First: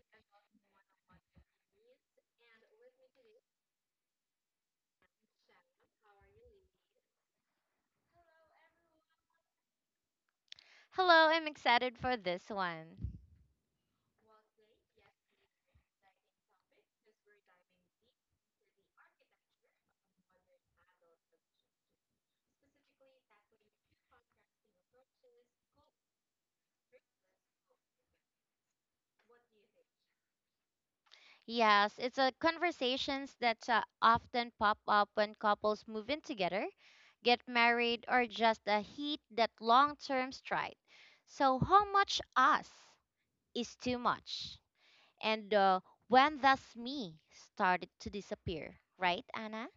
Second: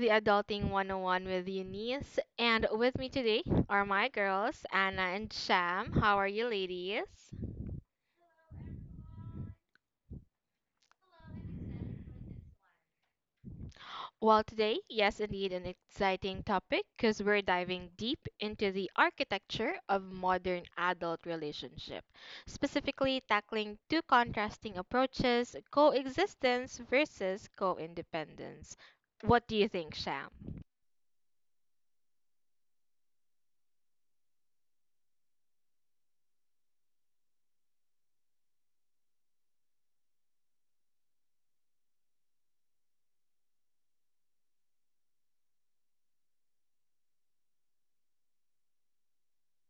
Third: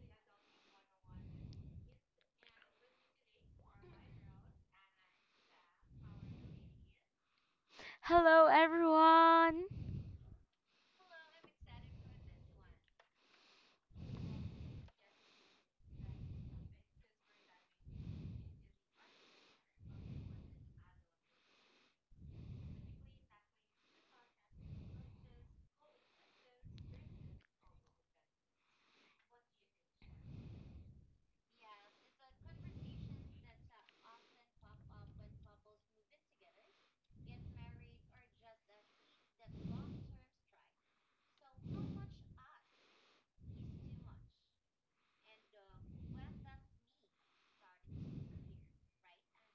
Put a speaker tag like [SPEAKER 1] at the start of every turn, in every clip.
[SPEAKER 1] the Adulting 101 with Eunice. And with me today are my girls, Anna and Sham. How are you, ladies?
[SPEAKER 2] Hello, everyone.
[SPEAKER 3] Hello, I'm excited for this one.
[SPEAKER 1] Well, today, yes, indeed, an exciting topic because we're diving deep into the architecture of modern adult relationship, specifically tackling two contrasting approaches coexistence versus co independence. What do you think, Sham?
[SPEAKER 3] Yes, it's a conversations that often pop up when couples move in together, get married, or just hit that long-term stride. So, how much us is too much? And When does me started to disappear, right, Anna?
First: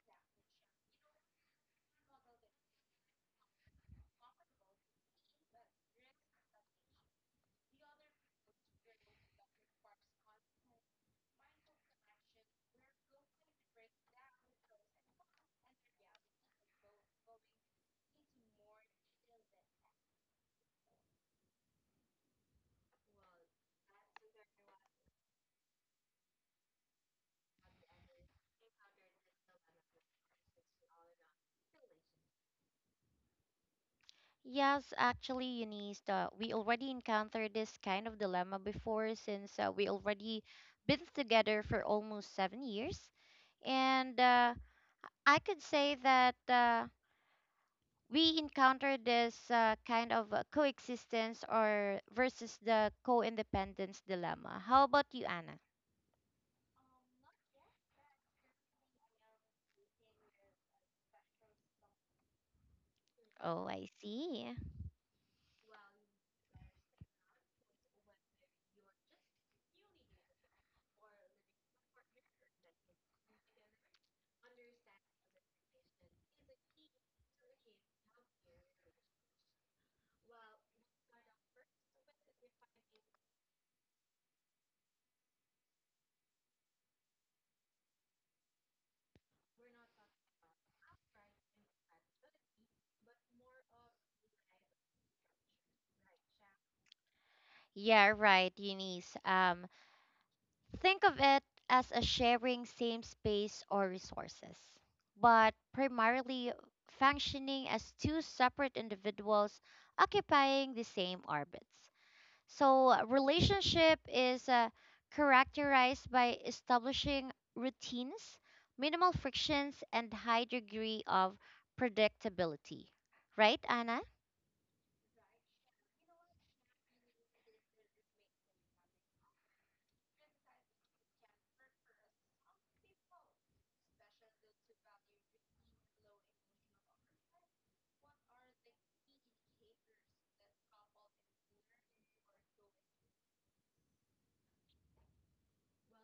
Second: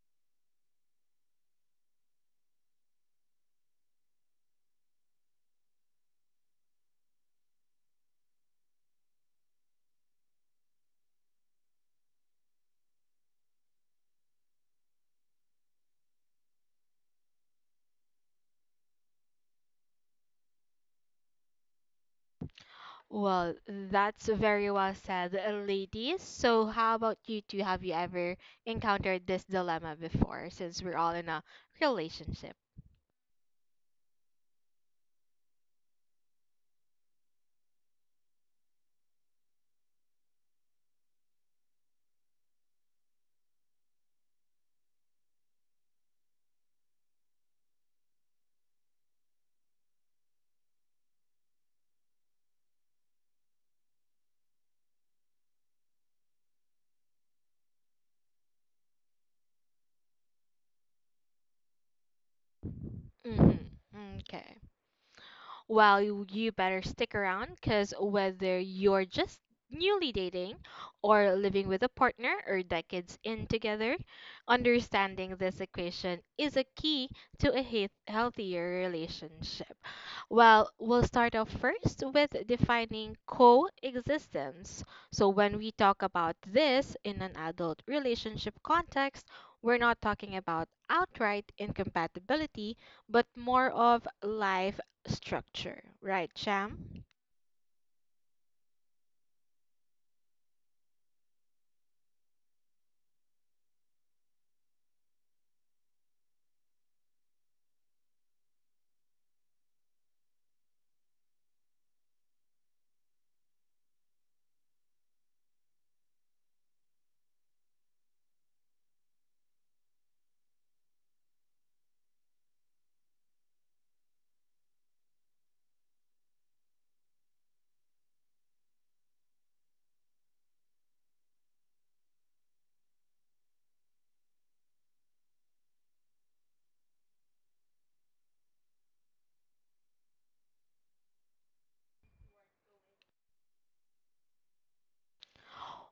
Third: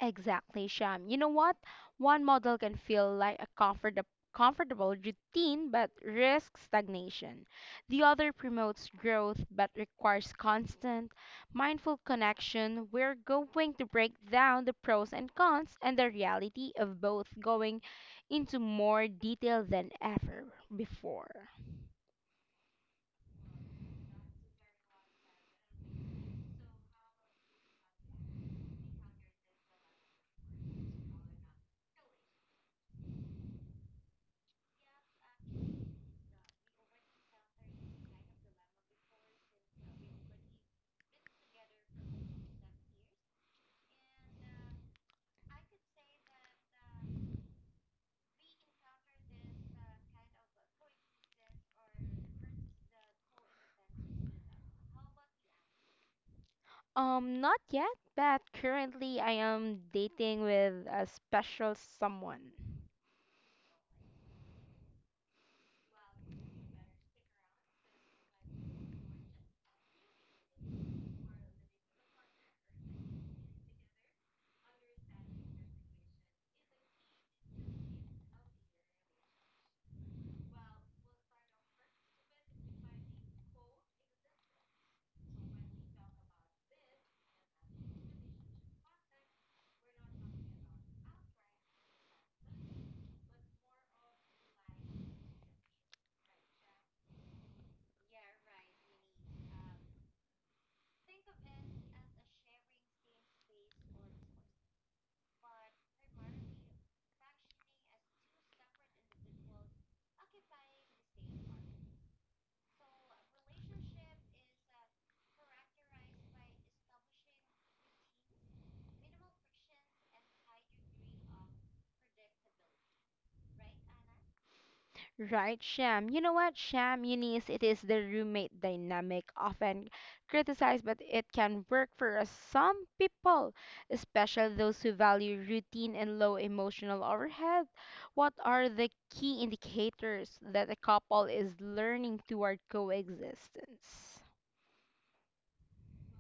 [SPEAKER 2] Exactly, Sham. You know what? One model can feel like a comfortable routine but risks stagnation. The other promotes growth but requires constant, mindful connection. We're going to break down the pros and cons and the reality of both going into more detail than ever before.
[SPEAKER 1] Well, that's very well said, ladies. So, how about you two? Have you ever encountered this dilemma before since we're all in a relationship?
[SPEAKER 3] Yes, actually, Eunice, we already encountered this kind of dilemma before since we already been together for almost 7 years. And I could say that we encounter this kind of coexistence or versus the co-independence dilemma. How about you, Anna?
[SPEAKER 2] Not yet, but currently I am dating with a special someone.
[SPEAKER 3] Oh, I
[SPEAKER 1] Mm-hmm.
[SPEAKER 3] see.
[SPEAKER 1] Okay. Well, you better stick around because whether you're just newly dating or living with a partner or decades in together, understanding this equation is a key to a healthier relationship. Well, we'll start off first with defining coexistence. So, when we talk about this in an adult relationship context, we're not talking about outright incompatibility, but more of life structure, right, Cham?
[SPEAKER 3] Yeah, right, Eunice. Think of it as a sharing same space or resources, but primarily functioning as two separate individuals occupying the same orbits. So, relationship is characterized by establishing routines, minimal frictions, and high degree of predictability. Right, Anna?
[SPEAKER 2] Right, Sham. You know what, Sham, Eunice, it is the roommate dynamic, often criticized, but it can work for some people, especially those who value routine and low emotional overhead. What are the key indicators that a couple is learning toward coexistence?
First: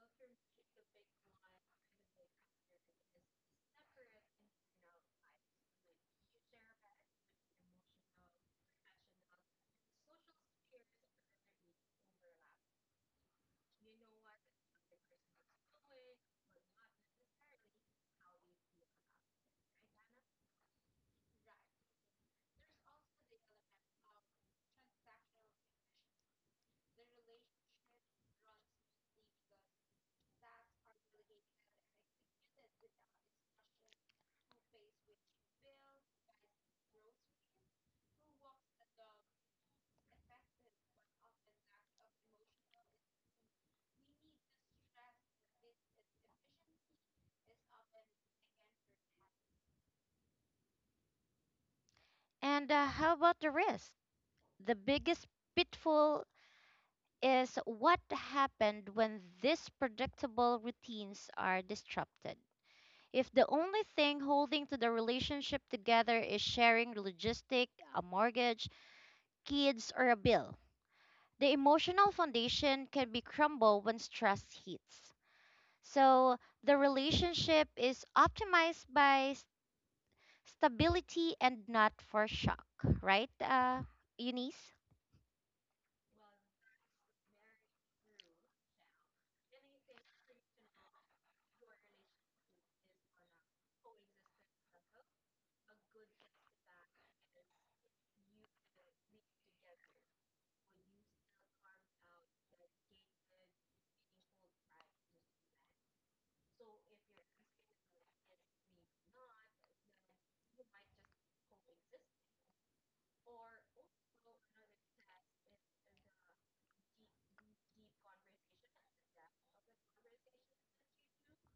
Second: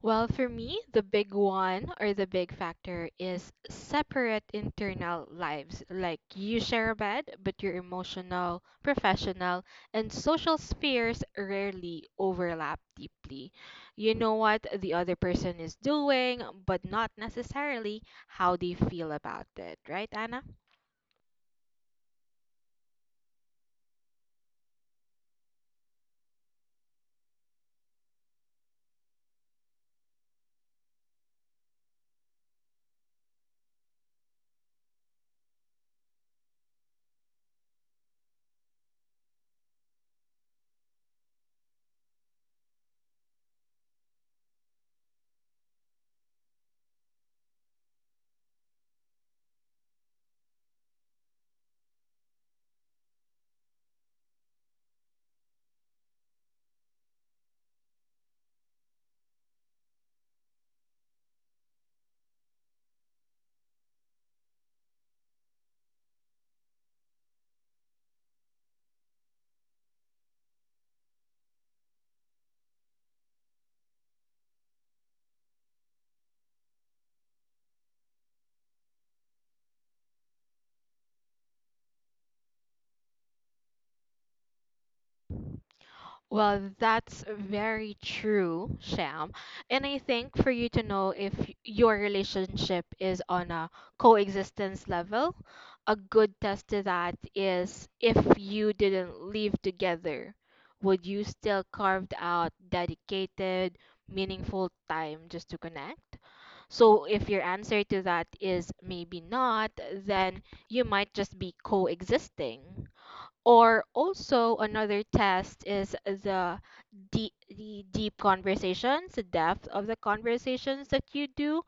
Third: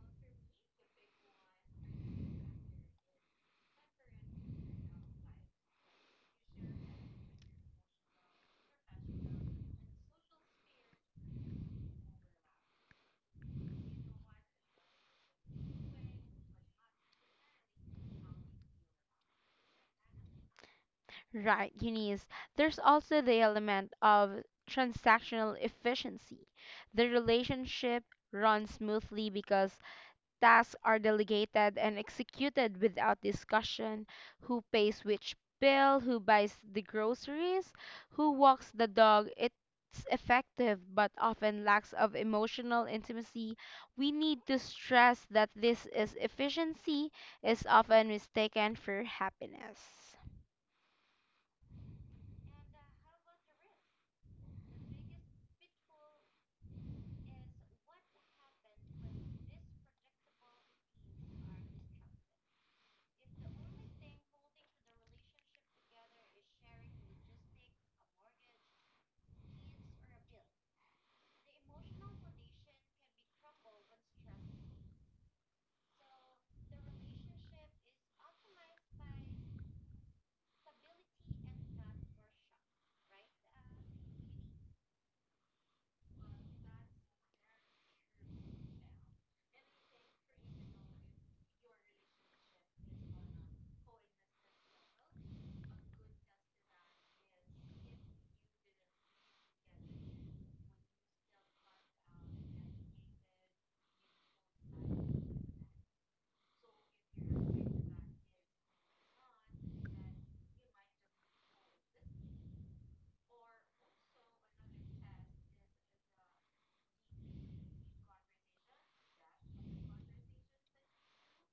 [SPEAKER 1] Well, for me, the big one or the big factor is separate internal lives. Like you share a bed, but your emotional, professional, and social spheres rarely overlap deeply. You know what the other person is doing, but not necessarily how they feel about it, right, Anna?
[SPEAKER 2] Right, Eunice. There's also the element of transactional efficiency. The relationship runs smoothly because tasks are delegated and executed without discussion. Who pays which bill, who buys the groceries, who walks the dog. It's effective but often lacks of emotional intimacy. We need to stress that this is efficiency is often mistaken for happiness.
[SPEAKER 3] And How about the risk? The biggest pitfall is what happened when these predictable routines are disrupted. If the only thing holding to the relationship together is sharing logistic, a mortgage, kids, or a bill, the emotional foundation can be crumbled when stress hits. So the relationship is optimized by stability and not for shock, right, Eunice?
[SPEAKER 1] Well, that's very true, Sham. And I think for you to know if your relationship is on a coexistence level, a good test to that is if you didn't live together, would you still carved out dedicated, meaningful time just to connect? So if your answer to that is maybe not, then you might just be coexisting. Or also another test is the deep conversations, the depth of the conversations that you do.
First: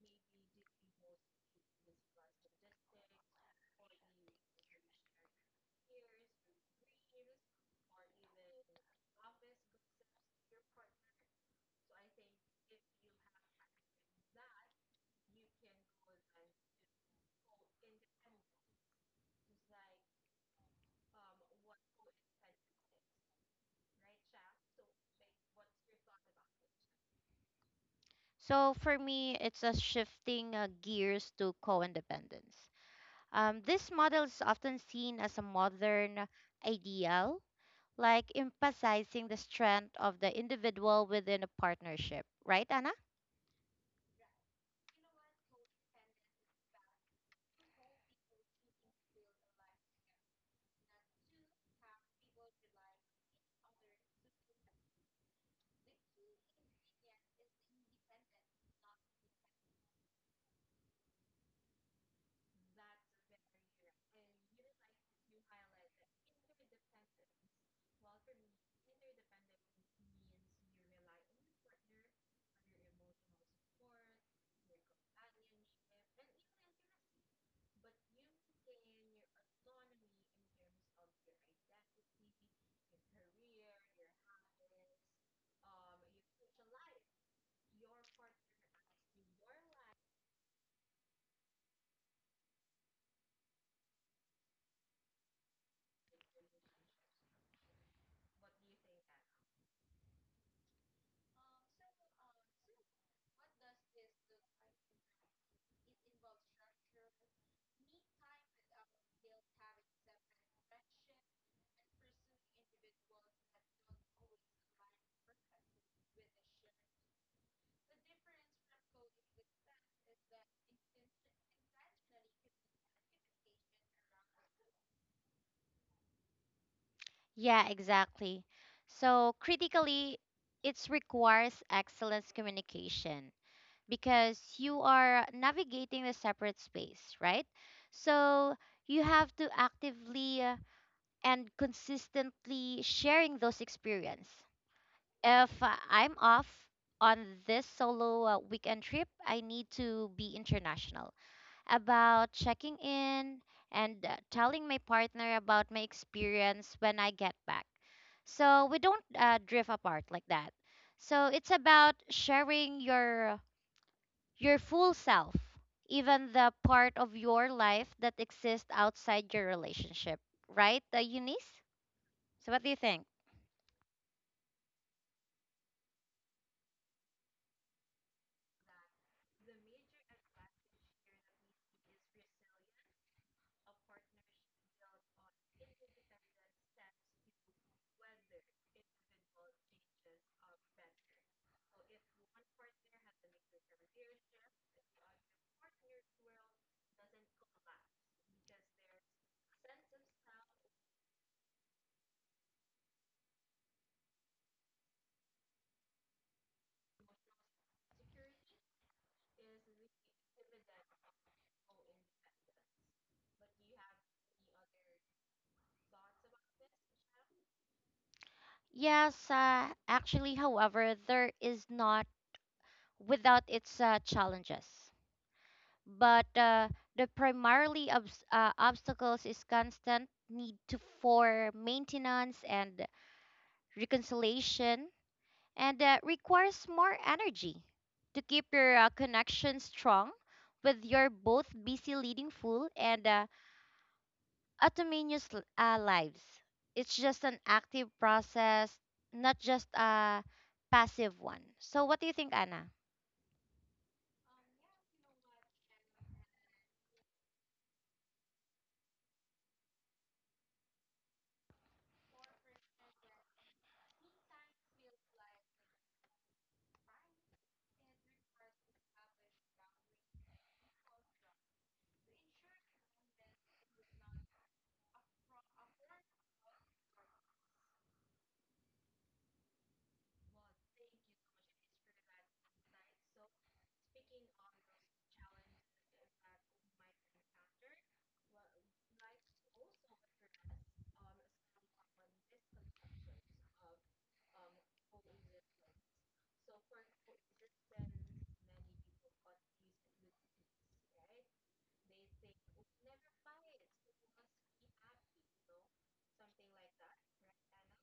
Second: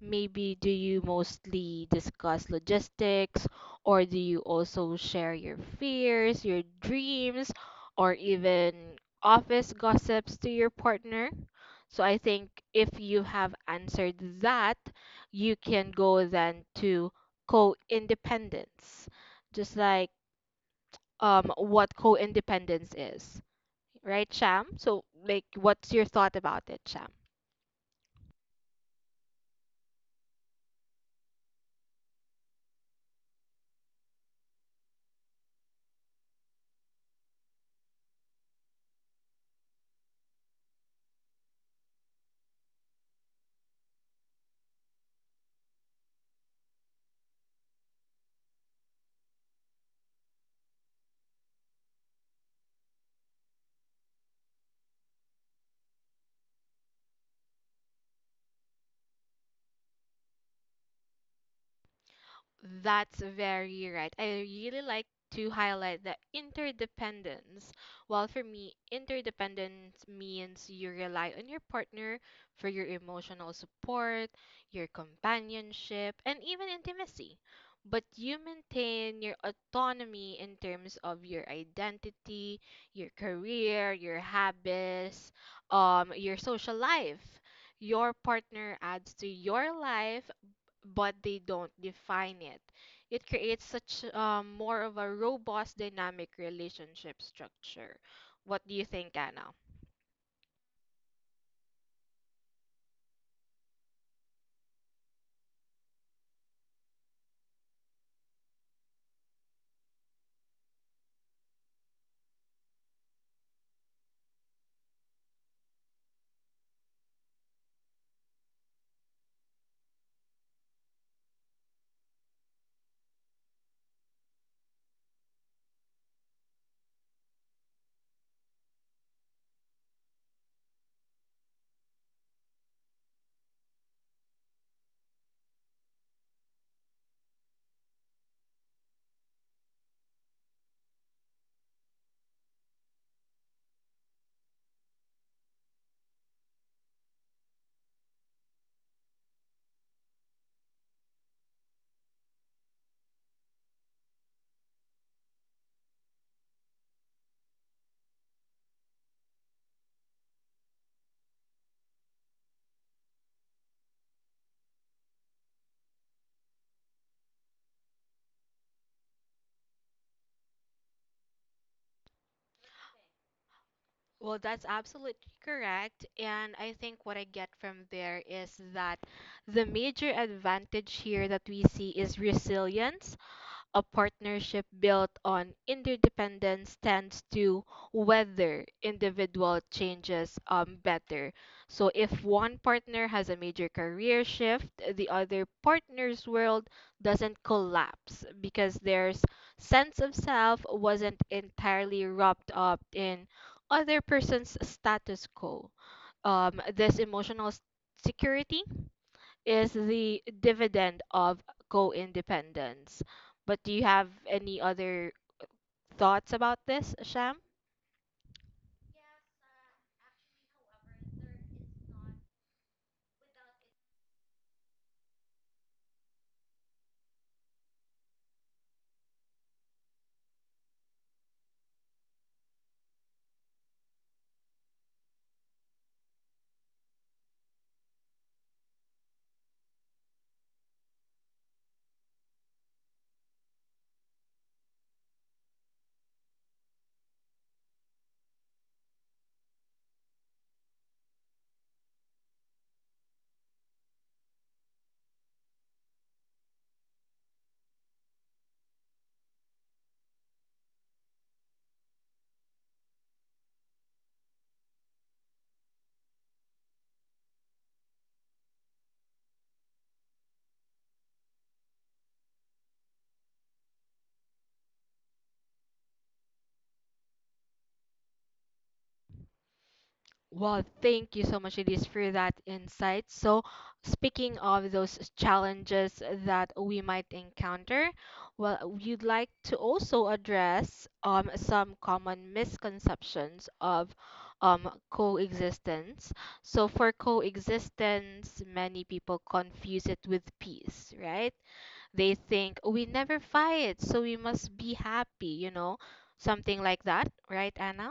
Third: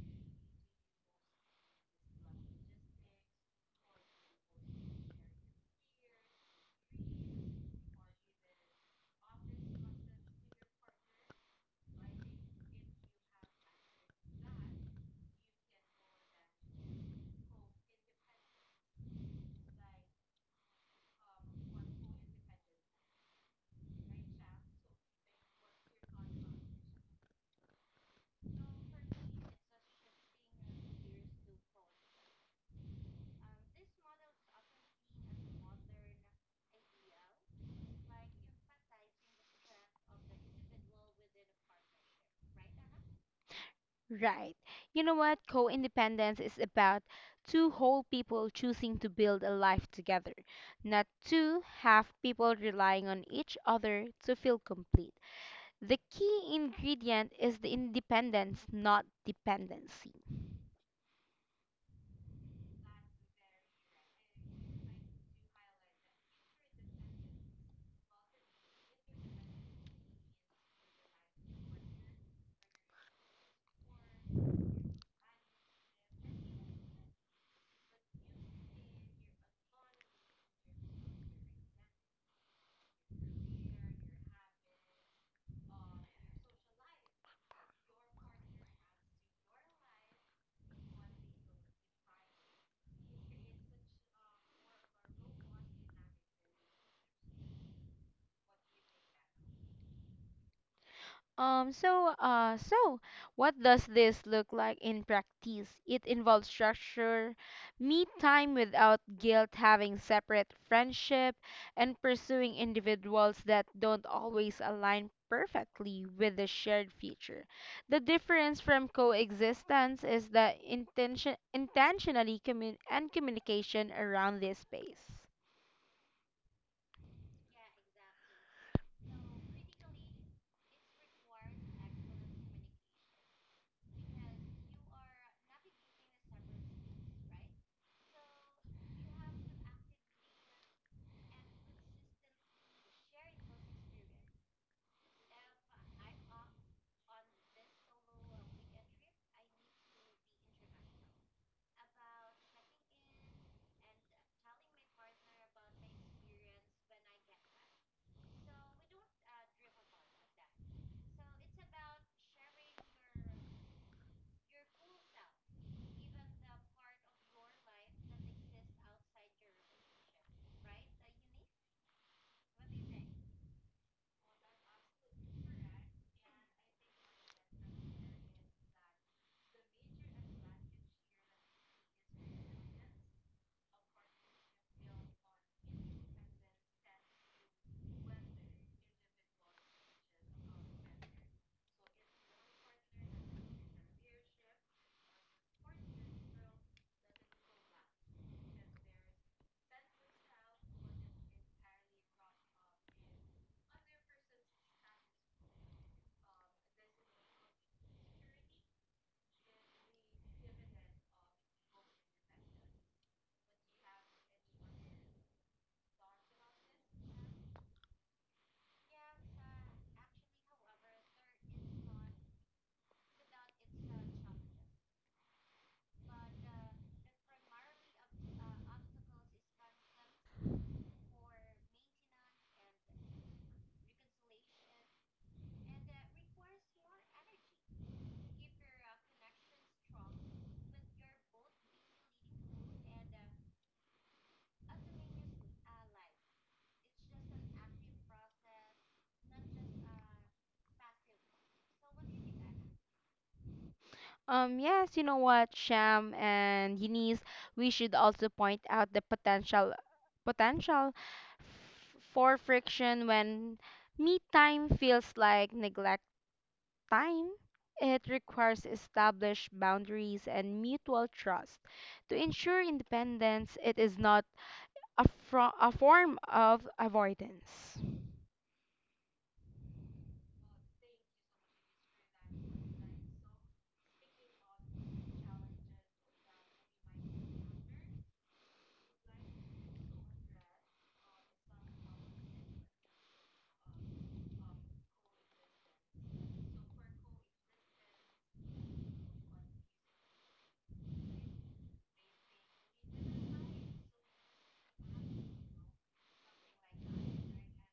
[SPEAKER 1] Maybe do you mostly discuss logistics or do you also share your fears, your dreams, or even office gossips to your partner? So I think if you have answered that, you can go then to co-independence. Just like what co-independence is, right, Sham? So, like, what's your thought about it, Sham?
[SPEAKER 3] So for me, it's a shifting gears to co-independence. This model is often seen as a modern ideal, like emphasizing the strength of the individual within a partnership, right, Anna?
[SPEAKER 2] Right. You know what? Co independence is about two whole people choosing to build a life together, not two half people relying on each other to feel complete. The key ingredient is the independence, not dependency.
[SPEAKER 1] That's very right. I really like to highlight the interdependence. Well, for me, interdependence means you rely on your partner for your emotional support, your companionship, and even intimacy. But you maintain your autonomy in terms of your identity, your career, your habits, your social life. Your partner adds to your life but they don't define it. It creates such more of a robust dynamic relationship structure. What do you think, Anna?
[SPEAKER 2] So what does this look like in practice? It involves structure, me time without guilt, having separate friendship, and pursuing individuals that don't always align perfectly with the shared future. The difference from coexistence is the intention, intentionally and communication around this space.
[SPEAKER 3] Yeah, exactly. So, critically, it requires excellence communication because you are navigating a separate space, right? So, you have to actively and consistently sharing those experience. If I'm off on this solo weekend trip, I need to be international about checking in and telling my partner about my experience when I get back. So we don't drift apart like that. So it's about sharing your full self, even the part of your life that exists outside your relationship, right, Eunice? So what do you think?
[SPEAKER 1] Well, that's absolutely correct. And I think what I get from there is that the major advantage here that we see is resilience. A partnership built on interdependence tends to weather individual changes better. So, if one partner has a major career shift, the other partner's world doesn't collapse because their sense of self wasn't entirely wrapped up in other person's status quo. This emotional security is the dividend of co-independence. But do you have any other thoughts about this, Sham?
[SPEAKER 3] Yes, actually, however, there is not without its challenges, but the primarily obstacles is constant need to for maintenance and reconciliation and requires more energy to keep your connection strong with your both busy leading full and autonomous lives. It's just an active process, not just a passive one. So what do you think, Anna?
[SPEAKER 2] Yes, you know what, Sham and Eunice, we should also point out the potential for friction when me time feels like neglect time. It requires established boundaries and mutual trust. To ensure independence, it is not a form of avoidance.
[SPEAKER 1] Well, thank you so much, Elise, for that insight. So, speaking of those challenges that we might encounter, well, you'd like to also address some common misconceptions of coexistence. So, for coexistence, many people confuse it with peace, right? They think we never fight, so we must be happy, you know, something like that, right, Anna?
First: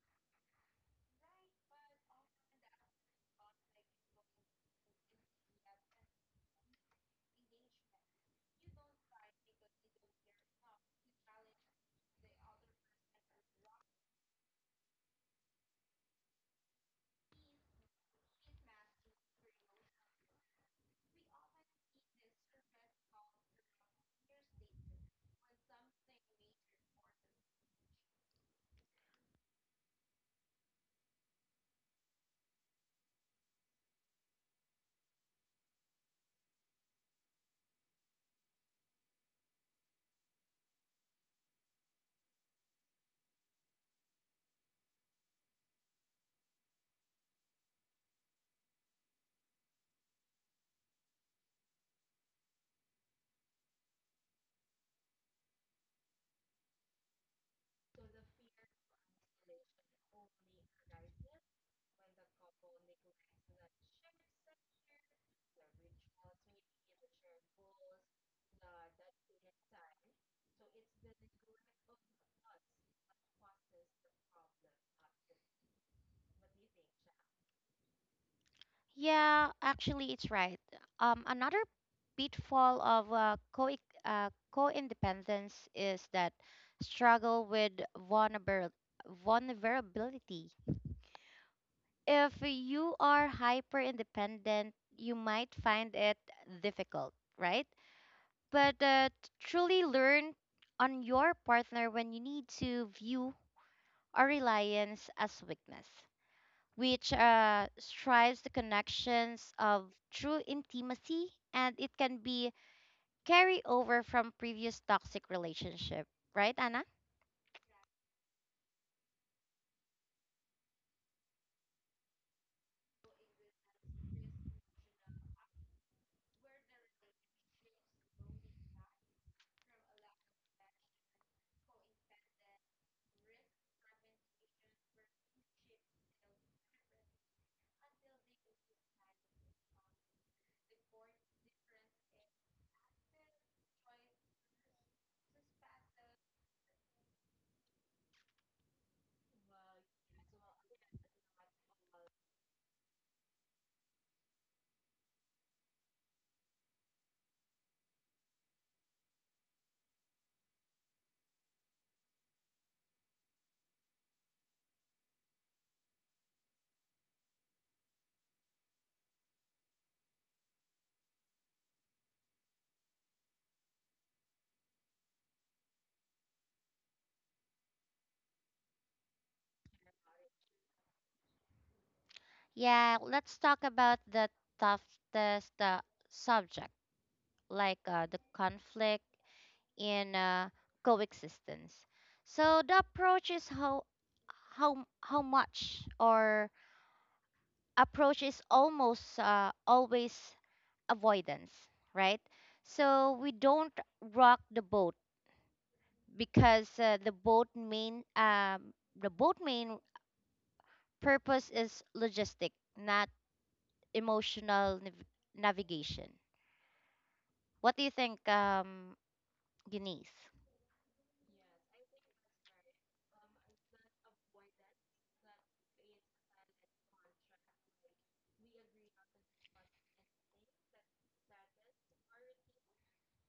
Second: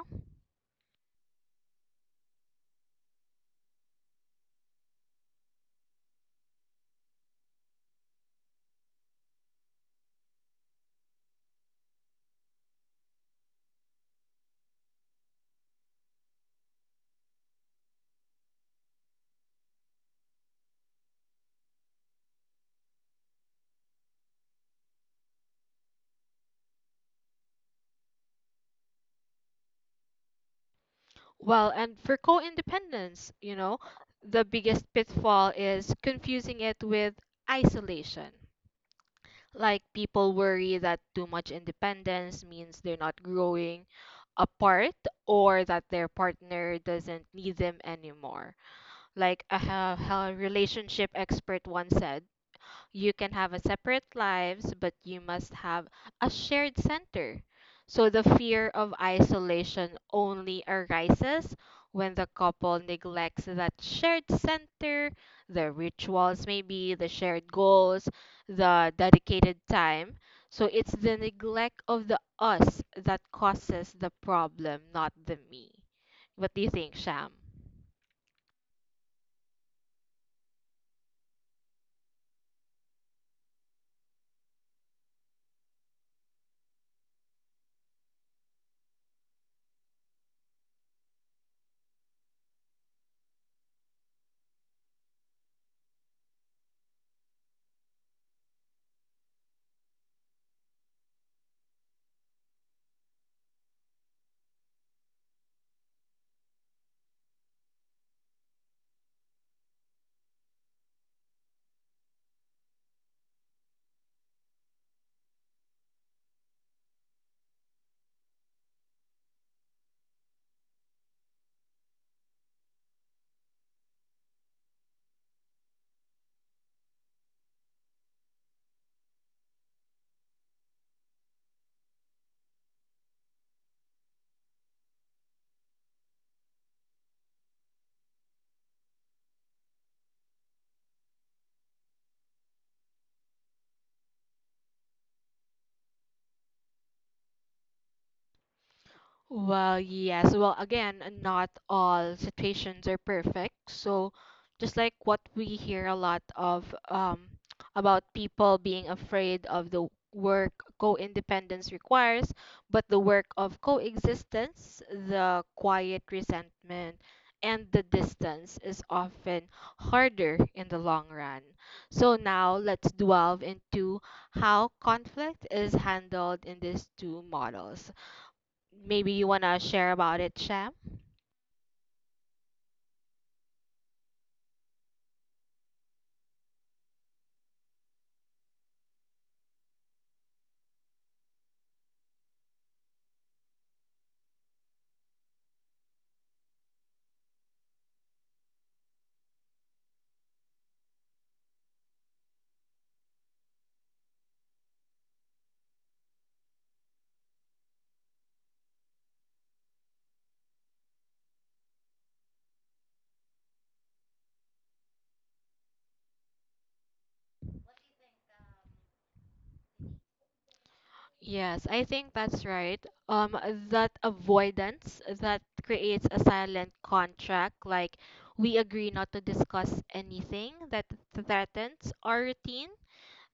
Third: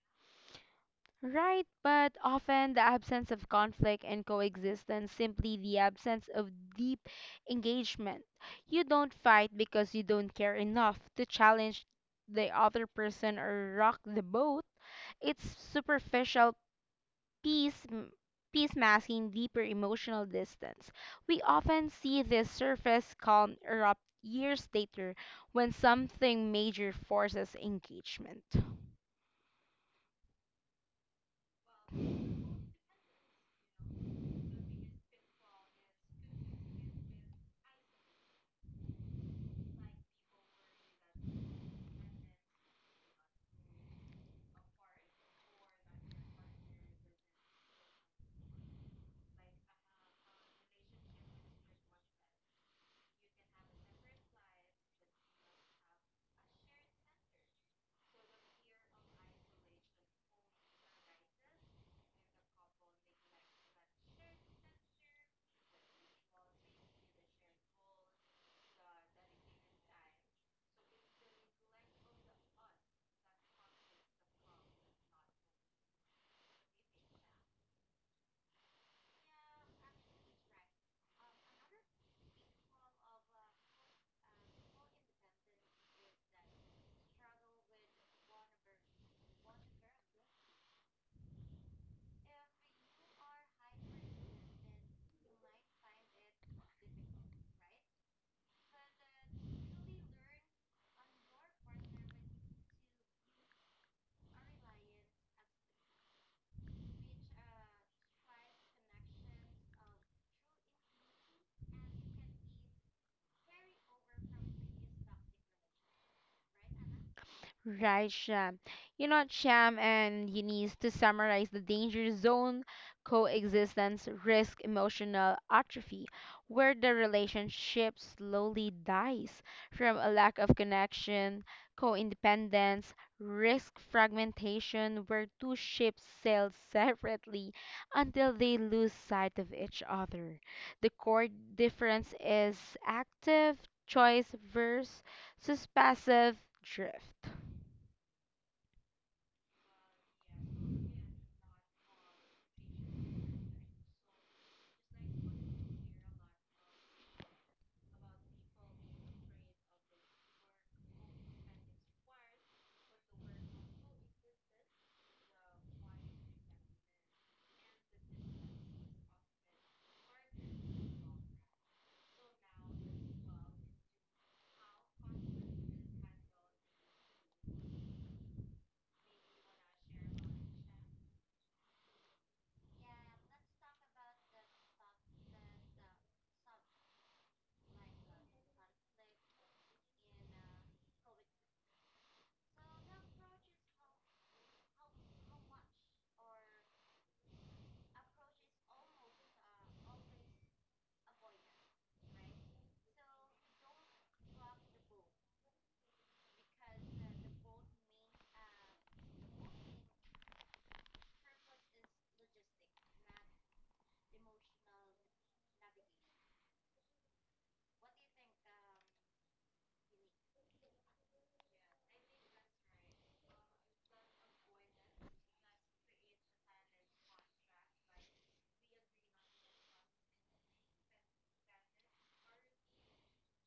[SPEAKER 2] Right, but often the absence of conflict and coexistence, simply the absence of deep engagement. You don't fight because you don't care enough to challenge the other person or rock the boat. It's superficial peace m- peace masking deeper emotional distance. We often see this surface calm erupt years later when something major forces engagement.
[SPEAKER 1] Well, and for co independence, you know, the biggest pitfall is confusing it with isolation. Like people worry that too much independence means they're not growing apart or that their partner doesn't need them anymore. Like a relationship expert once said, you can have a separate lives, but you must have a shared center. So the fear of isolation only arises when the couple neglects that shared center, the rituals maybe, the shared goals, the dedicated time. So it's the neglect of the us that causes the problem, not the me. What do you think, Sham?
[SPEAKER 3] Yeah, actually, it's right. Another pitfall of co co-independence is that struggle with vulnerability. If you are hyper independent, you might find it difficult, right? But truly learn on your partner when you need to view a reliance as weakness, which strives the connections of true intimacy, and it can be carry over from previous toxic relationship, right, Anna?
[SPEAKER 2] Right, Sham. You know, Sham and Eunice, to summarize the danger zone coexistence risk emotional atrophy, where the relationship slowly dies from a lack of connection. Co-independence, risk fragmentation, where two ships sail separately until they lose sight of each other. The core difference is active choice versus passive drift.
[SPEAKER 1] Well, yes. Well, again, not all situations are perfect. So, just like what we hear a lot of um, about people being afraid of the work co-independence requires, but the work of coexistence, the quiet resentment, and the distance is often harder in the long run. So, now let's delve into how conflict is handled in these two models. Maybe you want to share about it, Sham?
[SPEAKER 3] Yeah, let's talk about the toughest subject, like the conflict in coexistence. So the approach is how much or approach is almost always avoidance, right? So we don't rock the boat because the boat main purpose is logistic, not emotional navigation. What do you think, Denise?
[SPEAKER 1] Yes, I think that's right. Um, that avoidance that creates a silent contract, like we agree not to discuss anything that threatens our routine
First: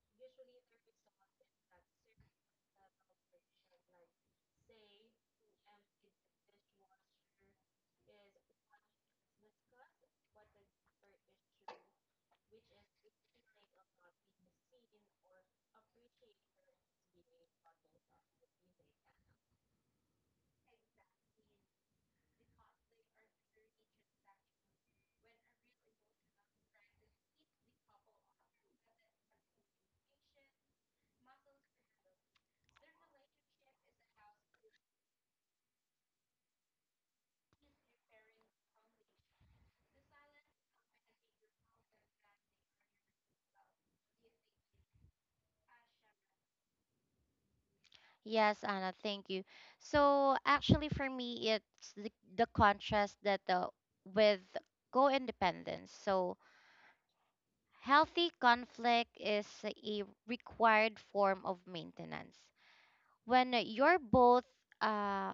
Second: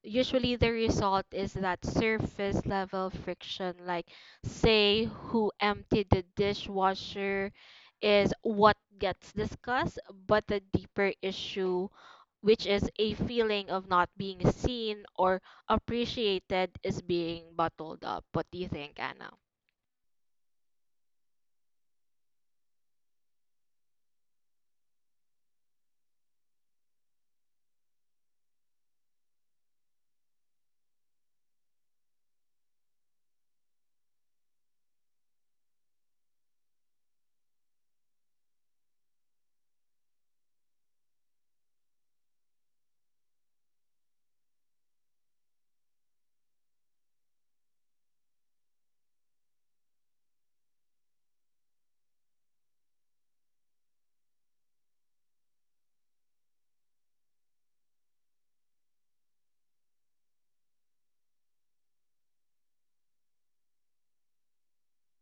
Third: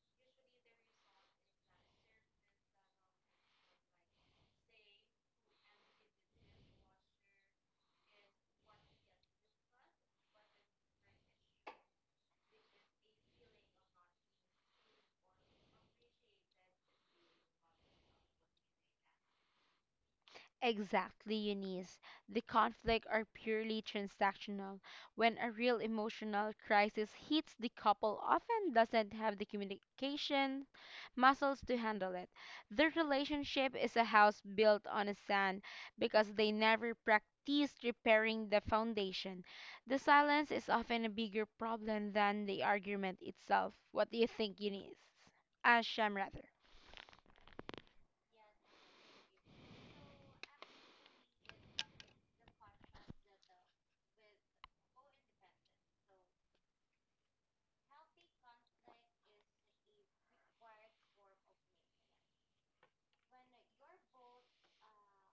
[SPEAKER 1] usually the result is that surface level friction, like say who emptied the dishwasher, is what gets discussed, but the deeper issue, which is a feeling of not being seen or appreciated, is being bottled up. What do you think, Anna?
[SPEAKER 2] Exactly, Eunice. The conflict are purely transactional. When a real emotional crisis hits, the couple often doesn't have the communication muscles to handle it. Their relationship is a house built on a sand because they never practiced repairing the foundation. The silence is often a bigger problem than the argument itself. What do you think, Eunice? Asham, rather.
[SPEAKER 3] Yes, Anna, thank you. So actually, for me, it's the contrast that with co-independence. So healthy conflict is a required form of maintenance. When you're both uh,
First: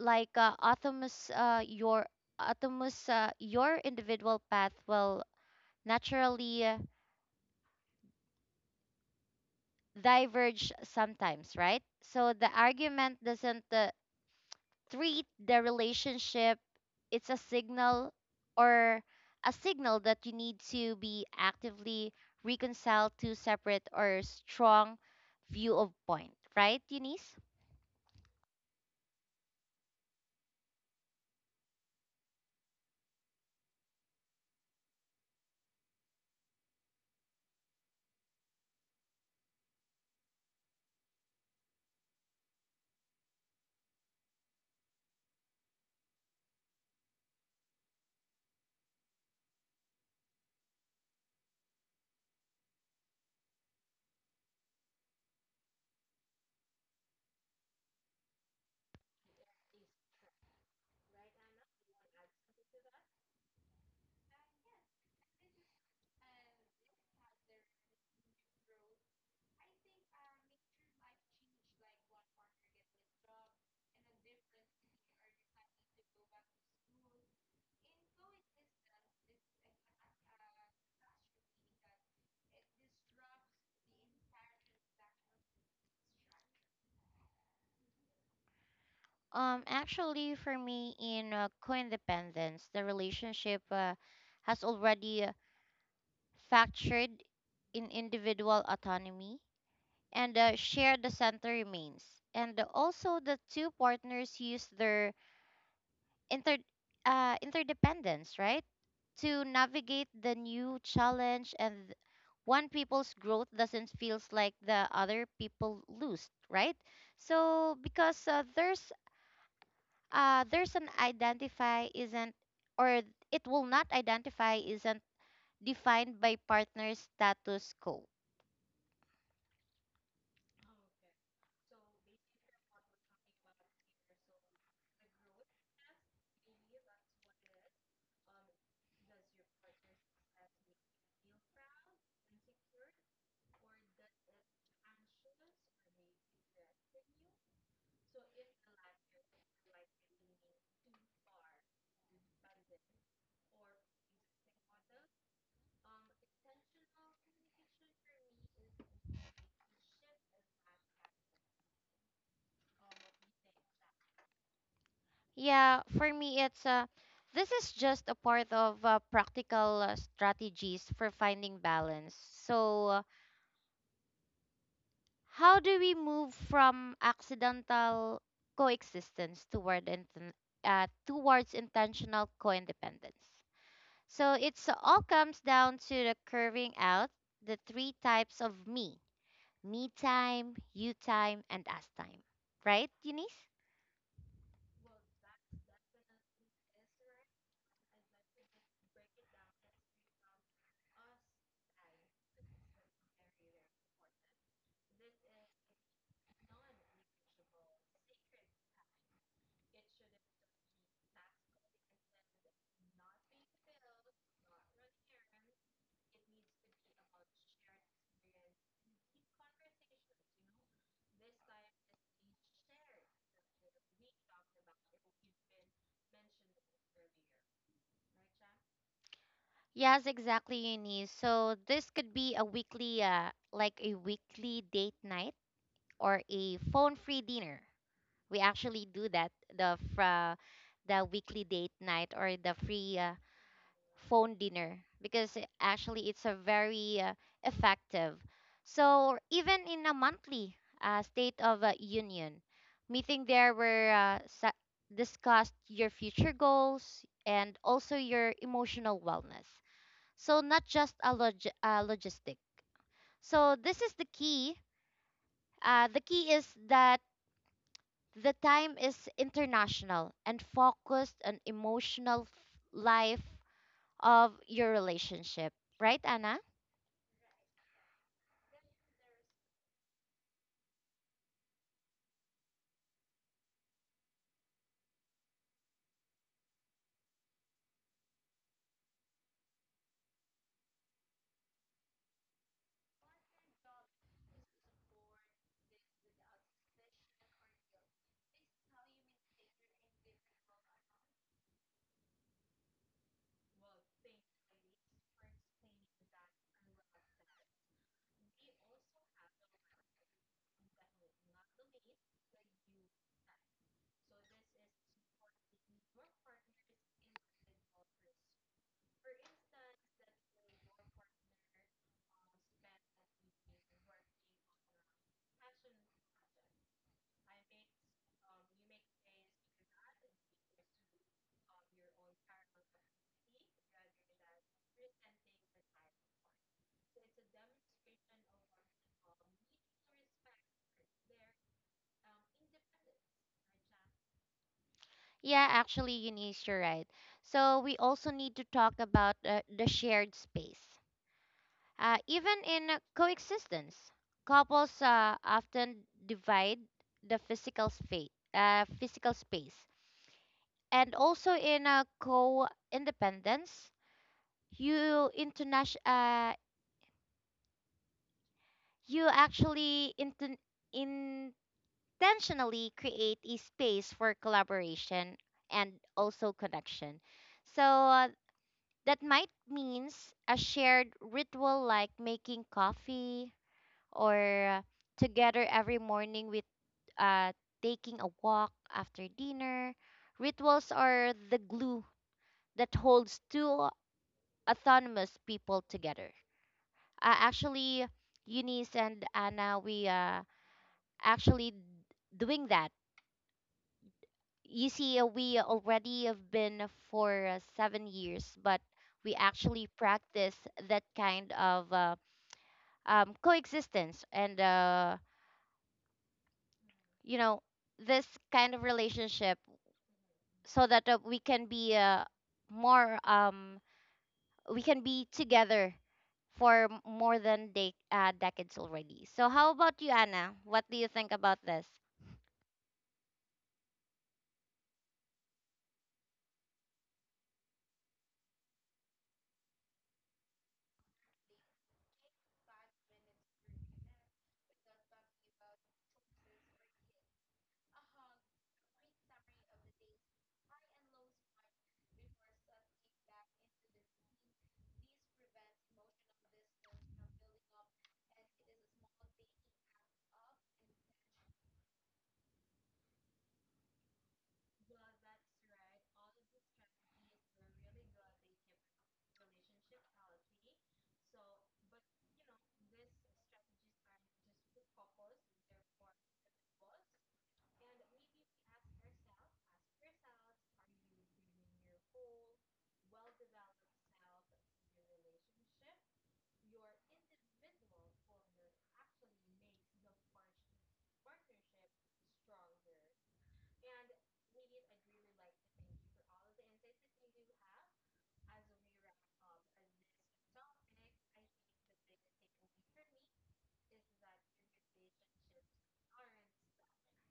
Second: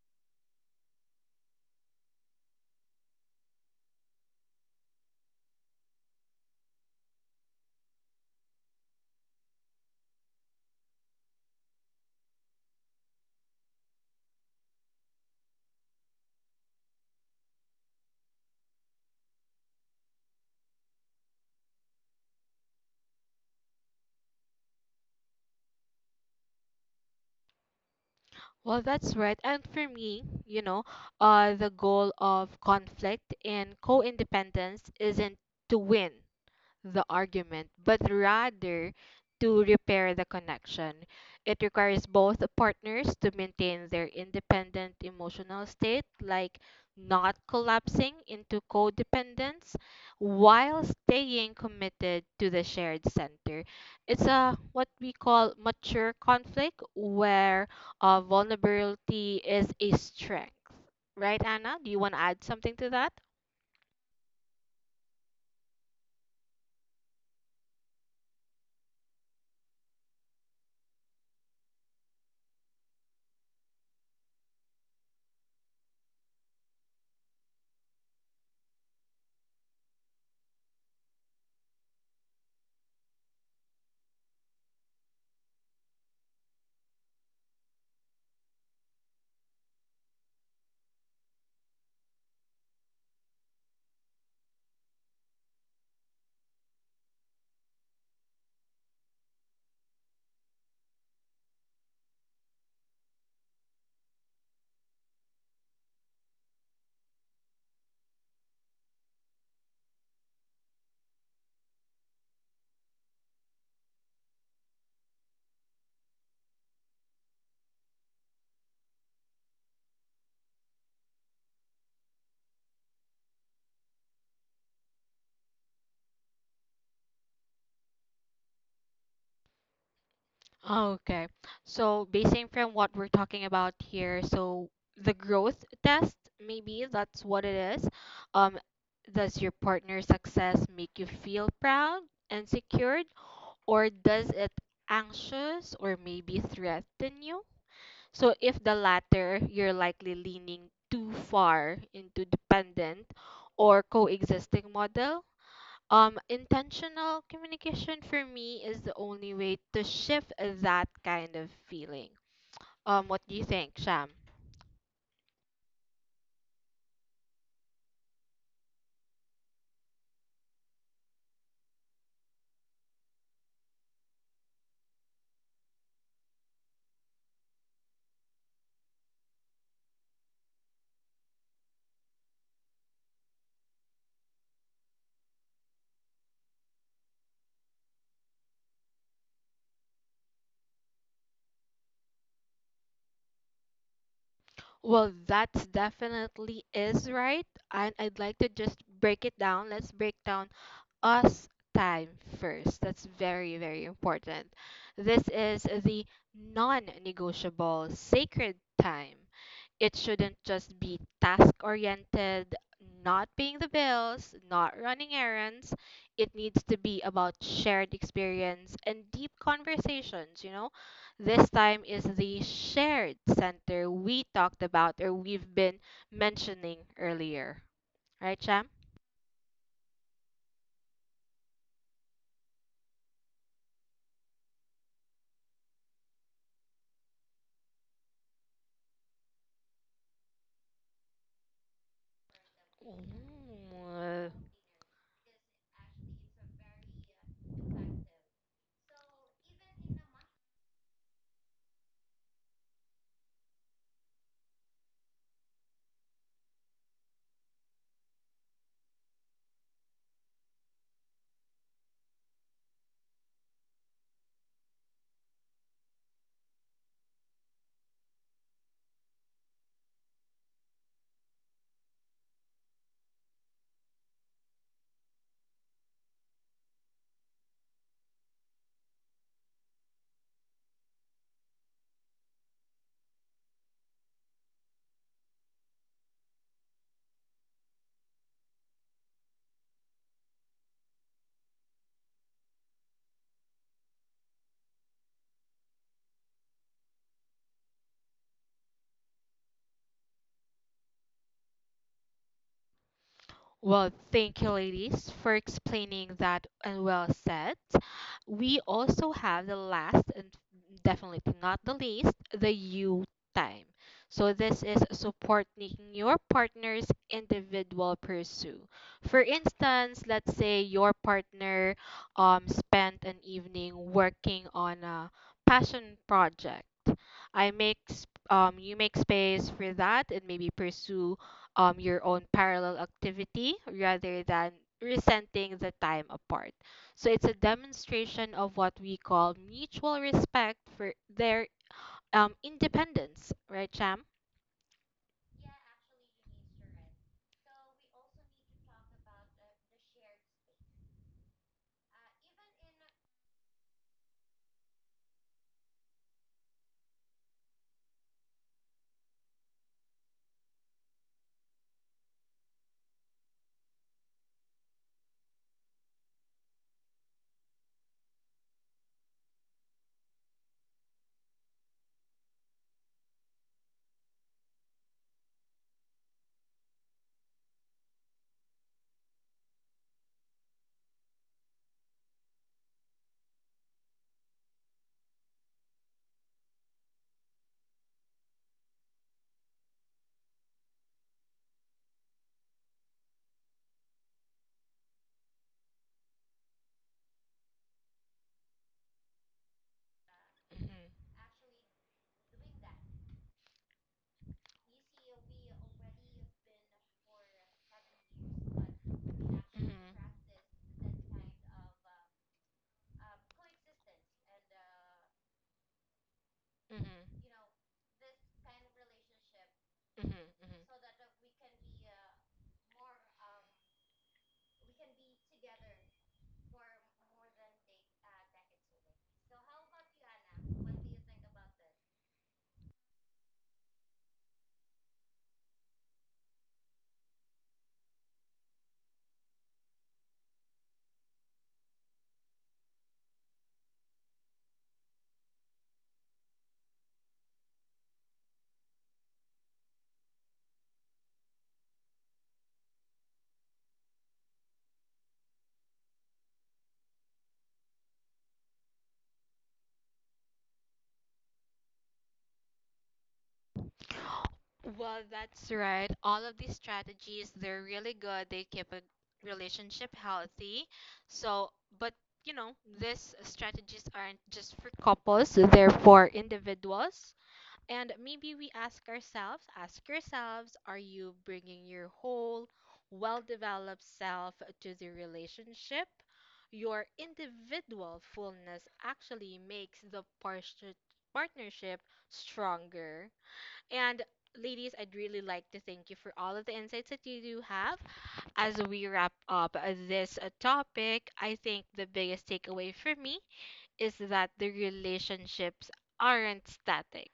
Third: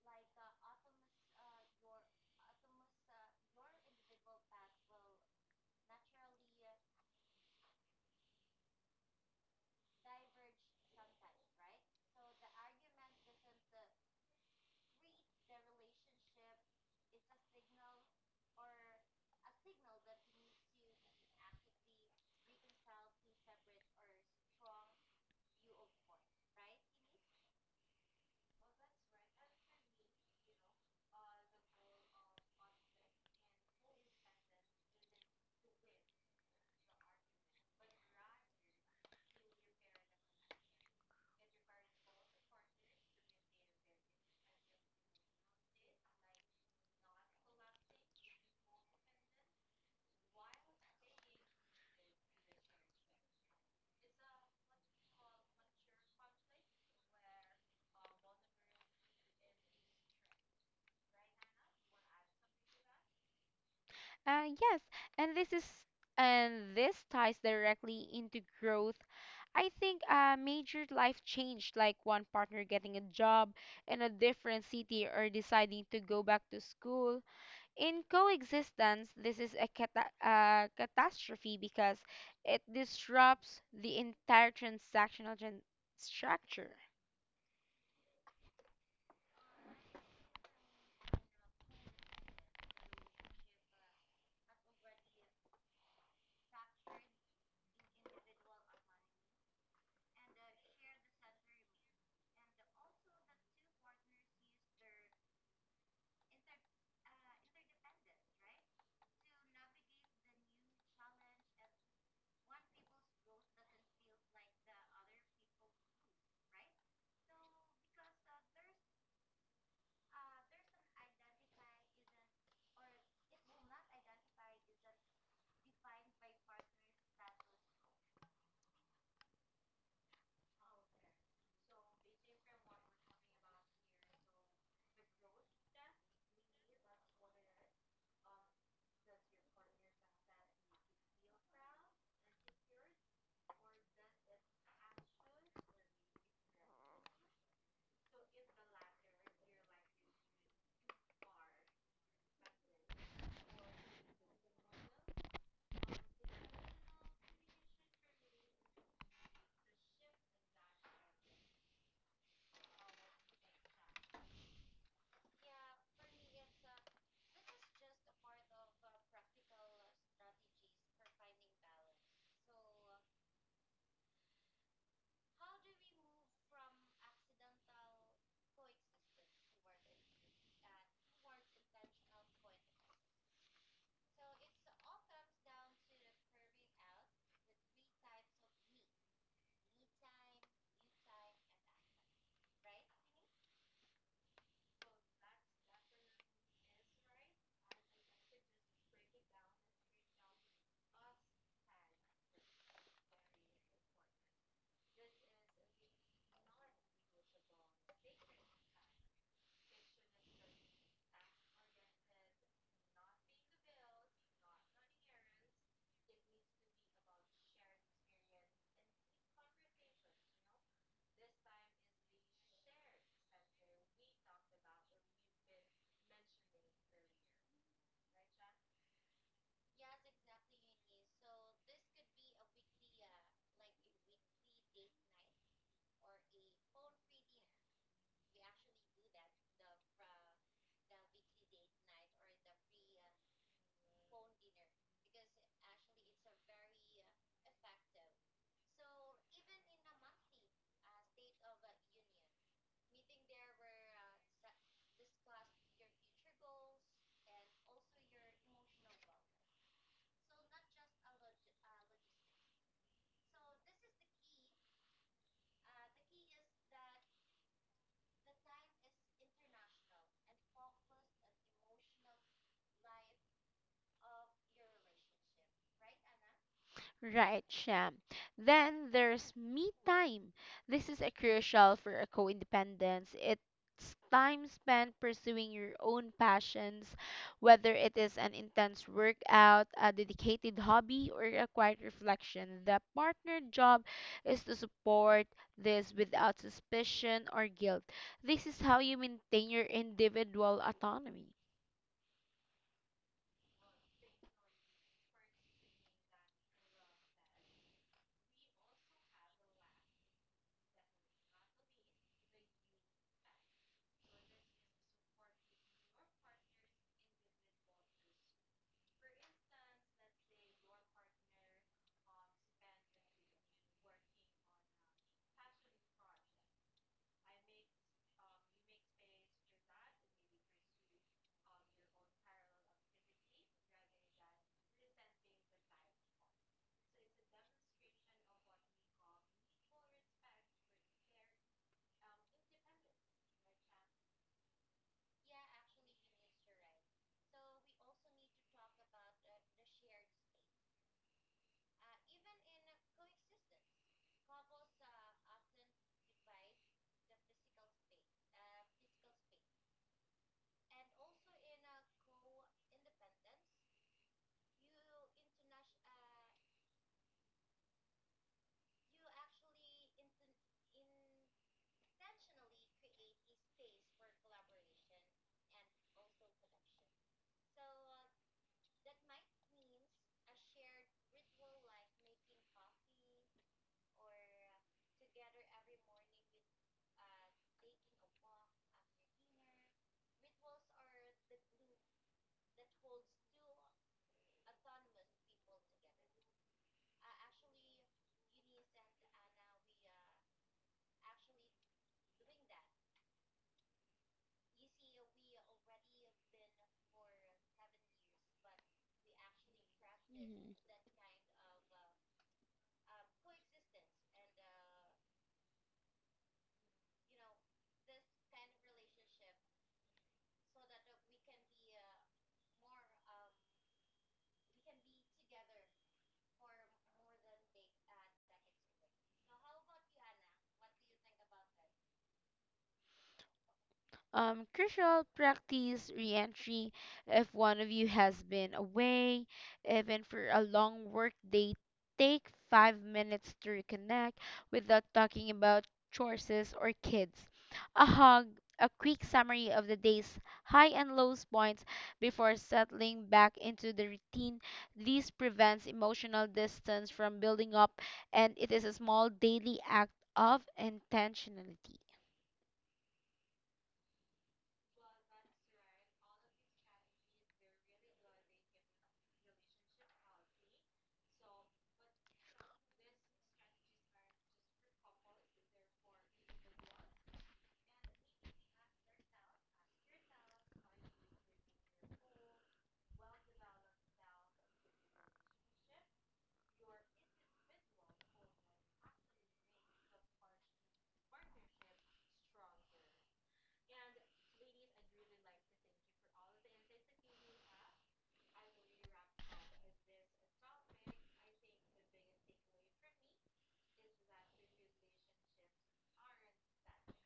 [SPEAKER 3] like autonomous your autonomous your individual path will naturally diverge sometimes, right? So the argument doesn't treat the relationship, it's or a signal that you need to be actively reconciled to separate or strong view of point, right, Eunice?
[SPEAKER 1] Well, that's right, and for me, you know, the goal of conflict and co-independence isn't to win the argument, but rather to repair the connection. It requires both partners to maintain their independent emotional state, like not collapsing into codependence while staying committed to the shared center. It's a what we call mature conflict where vulnerability is a strength. Right, Anna? Do you want to add something to that?
[SPEAKER 2] Yes, and this is and this ties directly into growth. I think a major life change, like one partner getting a job in a different city or deciding to go back to school. In coexistence, this is a catastrophe because it disrupts the entire transactional gen structure.
[SPEAKER 3] Actually, for me, in co-independence, the relationship has already factored in individual autonomy, and share the center remains. And also, the two partners use their inter interdependence, right, to navigate the new challenge. And one people's growth doesn't feels like the other people lose, right? So because there's an identify isn't, or it will not identify isn't defined by partner status quo.
[SPEAKER 1] Oh, okay. So, basing from what we're talking about here, so the growth test, maybe that's what it is. Um, does your partner's success make you feel proud and secured, or does it anxious or maybe threaten you? So, if the latter, you're likely leaning too far into dependent or coexisting model. Intentional communication for me is the only way to shift that kind of feeling. What do you think, Sham?
[SPEAKER 3] Yeah, for me it's this is just a part of practical strategies for finding balance. So how do we move from accidental coexistence toward towards intentional co-independence? So it's all comes down to the curving out the three types of me time, you time, and us time. Right, Eunice?
[SPEAKER 1] Well, that's definitely is right, and I'd like to just break it down. Let's break down us time first. That's very, very important. This is the non negotiable sacred time. It shouldn't just be task oriented, not paying the bills, not running errands. It needs to be about shared experience and deep conversations, you know? This time is the shared center we talked about or we've been mentioning earlier. Right, Cham?
[SPEAKER 3] Yes, exactly, Eunice. So this could be a weekly date night or a phone-free dinner. We actually do that, the weekly date night or the free
[SPEAKER 1] Ooh.
[SPEAKER 3] phone dinner, because actually it's a very effective. So even in a monthly state of union meeting, there were discussed your future goals and also your emotional wellness. So not just a logistic. So this is the key. The key is that the time is international and focused on emotional life of your relationship, right, Anna?
[SPEAKER 2] Right, Sham. Then there's me time. This is a crucial for a co-independence. It's time spent pursuing your own passions, whether it is an intense workout, a dedicated hobby, or a quiet reflection. The partner job is to support this without suspicion or guilt. This is how you maintain your individual autonomy.
[SPEAKER 1] Well, thank you, ladies, for explaining that and well said. We also have the last and definitely not the least, the you time. So this is supporting your partner's individual pursuit. For instance, let's say your partner spent an evening working on a passion project. You make space for that and maybe pursue your own parallel activity rather than resenting the time apart. So it's a demonstration of what we call mutual respect for their independence, right, Cham?
[SPEAKER 3] Yeah, actually, Eunice, you're right. So we also need to talk about the shared space. Even in coexistence, couples often divide the physical space, and also in co-independence, you internation, uh, you intentionally create a space for collaboration and also connection. So that might means a shared ritual like making coffee or together every morning with uh, taking a walk after dinner. Rituals are the glue that holds two autonomous people together. Actually, Eunice and Anna, we
[SPEAKER 1] Mhm.
[SPEAKER 3] actually doing that. You see, we already have been for 7 years, but we actually
[SPEAKER 1] Mhm.
[SPEAKER 3] practice
[SPEAKER 2] Mhm.
[SPEAKER 3] that kind of coexistence and
[SPEAKER 1] Mhm.
[SPEAKER 3] you know this kind of relationship,
[SPEAKER 1] Mhm. Mhm.
[SPEAKER 3] so that we can be more we can be together for more than decades already. So how about you, Anna? What do you think about this?
[SPEAKER 2] Crucial practice reentry if one of you has been away, even for a long work day. Take 5 minutes to reconnect without talking about chores or kids. A hug, a quick summary of the day's high and low points before settling back into the routine. This prevents emotional distance from building up, and it is a small daily act of intentionality.
[SPEAKER 1] Well, that's right. All of these strategies, they're really good. They keep a relationship healthy. So, but you know, these strategies aren't just for couples, they're for individuals. And maybe we ask ourselves, ask yourselves, are you bringing your whole, well-developed self to the relationship? Your individual fullness actually makes the partnership stronger. And ladies, I'd really like to thank you for all of the insights that you do have. As we wrap up this topic, I think the biggest takeaway for me is that the relationships aren't static.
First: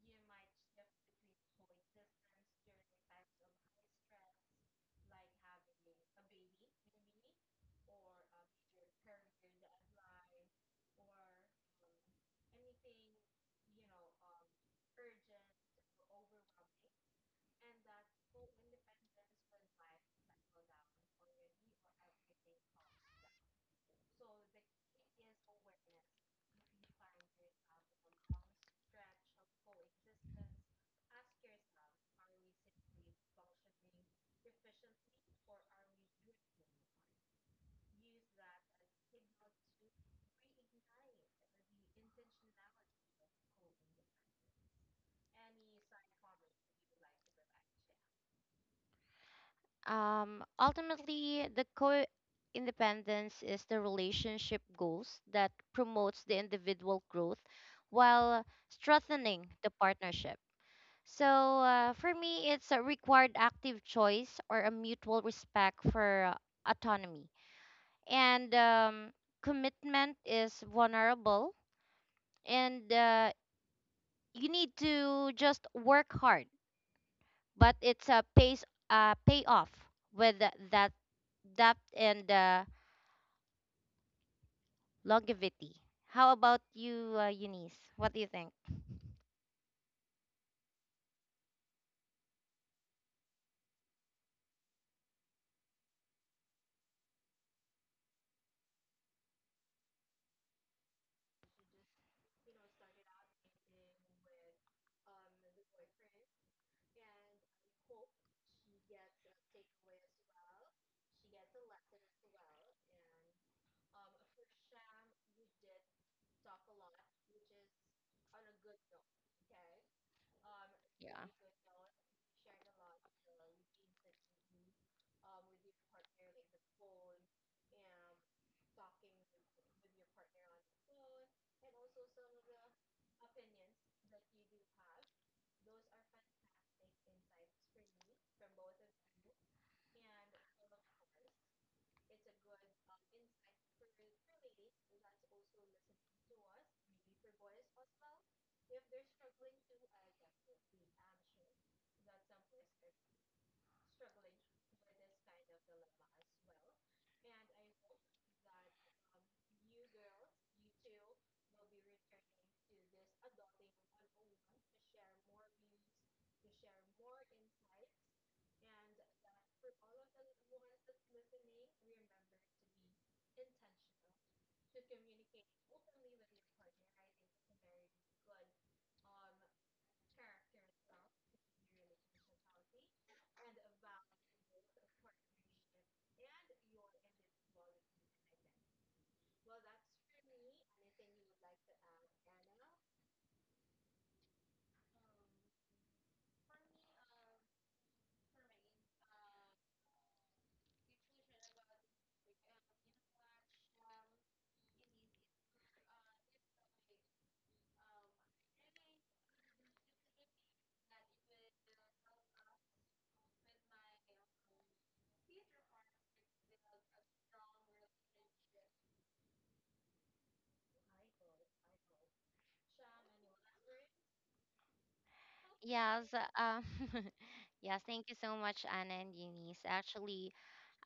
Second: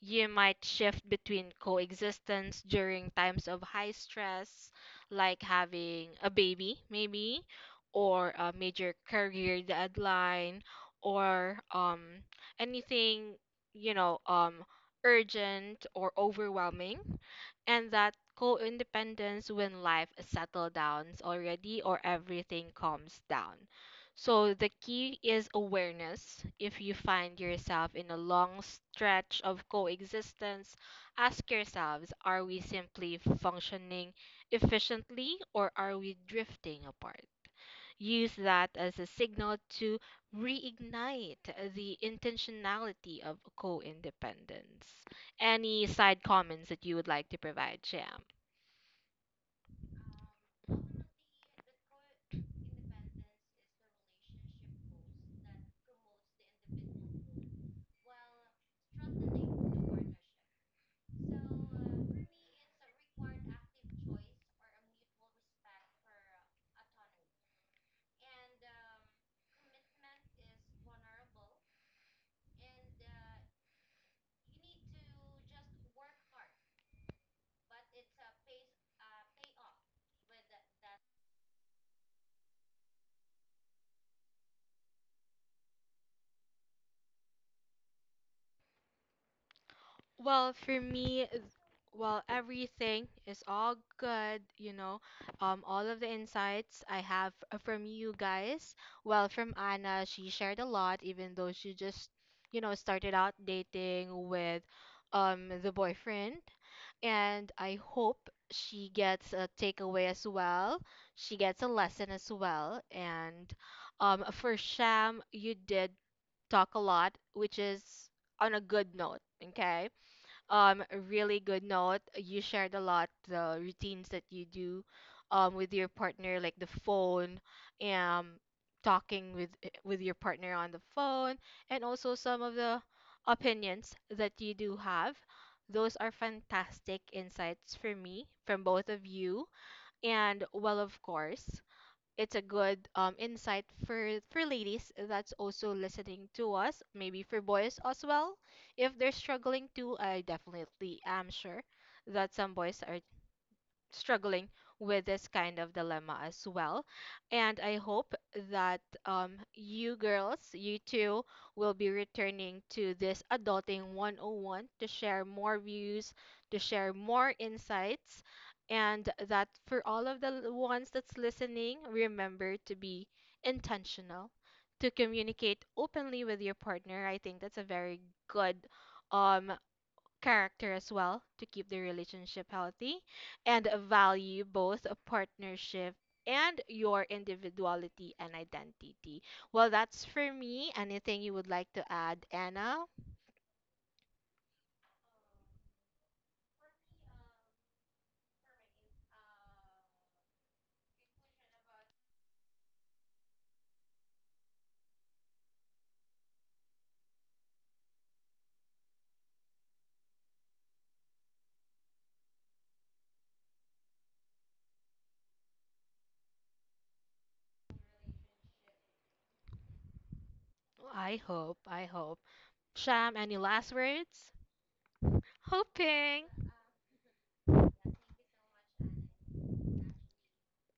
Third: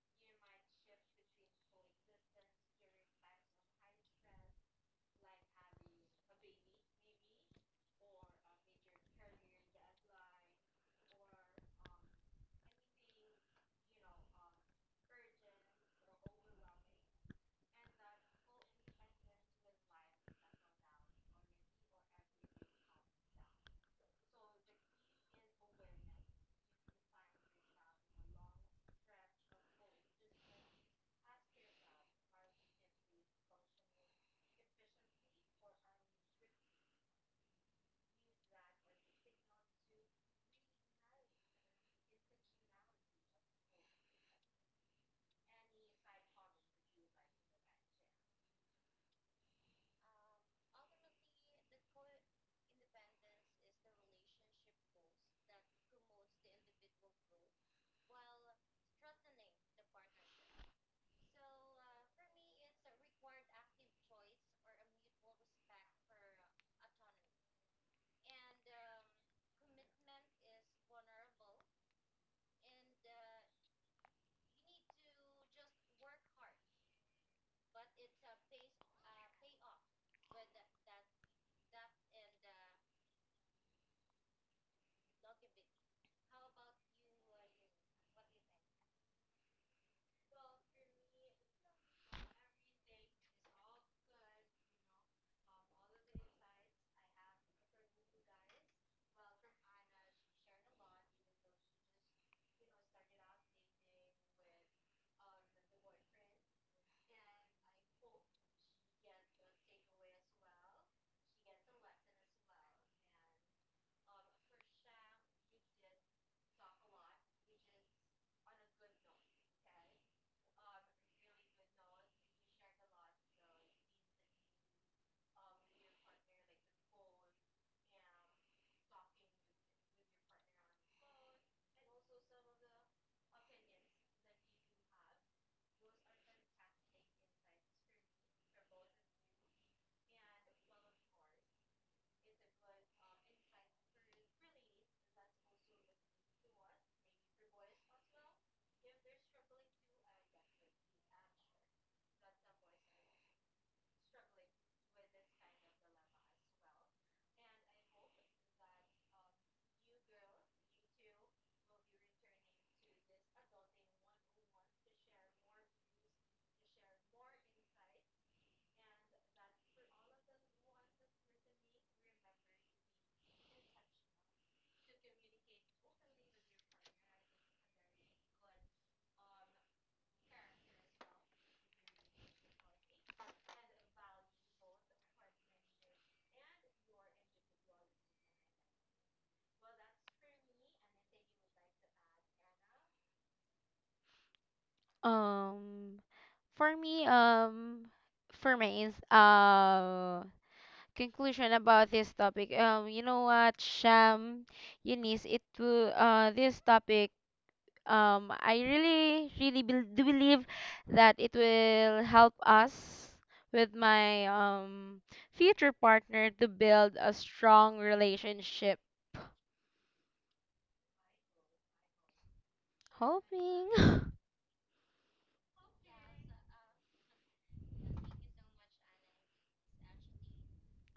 [SPEAKER 1] You might shift between coexistence during times of high stress, like having a baby, maybe, or a major career deadline, or anything, you know, urgent or overwhelming, and that co-independence when life settles down already or everything calms down. So the key is awareness. If you find yourself in a long stretch of coexistence, ask yourselves, are we simply functioning efficiently or are we drifting apart? Use that as a signal to reignite the intentionality of co independence. Any side comments that you would like to provide, Jam?
[SPEAKER 3] Ultimately the co independence is the relationship goals that promotes the individual growth while strengthening the partnership. So for me, it's a required active choice or a mutual respect for autonomy. And commitment is vulnerable, and you need to just work hard. But it's a pace, payoff with that depth and longevity. How about you, Eunice? What do you think?
[SPEAKER 1] Well, for me, well, everything is all good, you know. All of the insights I have from you guys. Well, from Anna, she shared a lot, even though she just, you know, started out dating with the boyfriend. And I hope she gets a takeaway as well. She gets a lesson as well. And for Sham, you did talk a lot, which is on a good note, okay? Really good note. You shared a lot the routines that you do with your partner, like the phone, um talking with with your partner on the phone, and also some of the opinions that you do have. Those are fantastic insights for me from both of you. And well, of course, it's a good insight for ladies that's also listening to us, maybe for boys as well. If they're struggling too, I definitely am sure that some boys are struggling with this kind of dilemma as well. And I hope that you girls, you two, will be returning to this Adulting 101 to share more views, to share more insights, and that for all of the ones that's listening, remember to be intentional. To communicate openly with your partner, I think that's a very good um, character as well to keep the relationship healthy and value both a partnership and your individuality and identity. Well, that's for me. Anything you would like to add, Anna?
[SPEAKER 2] Um, for me, um, for my conclusion about this topic, you know what, Sham, Eunice, it will this topic, I really, really bel do believe that it will help us with my future partner to build a strong relationship.
[SPEAKER 1] I hope, I hope. Sham, any
[SPEAKER 2] Hoping.
[SPEAKER 1] last words?
[SPEAKER 3] Yes,
[SPEAKER 1] Hoping.
[SPEAKER 3] um, yes, thank you so much, Anna and Eunice. Actually,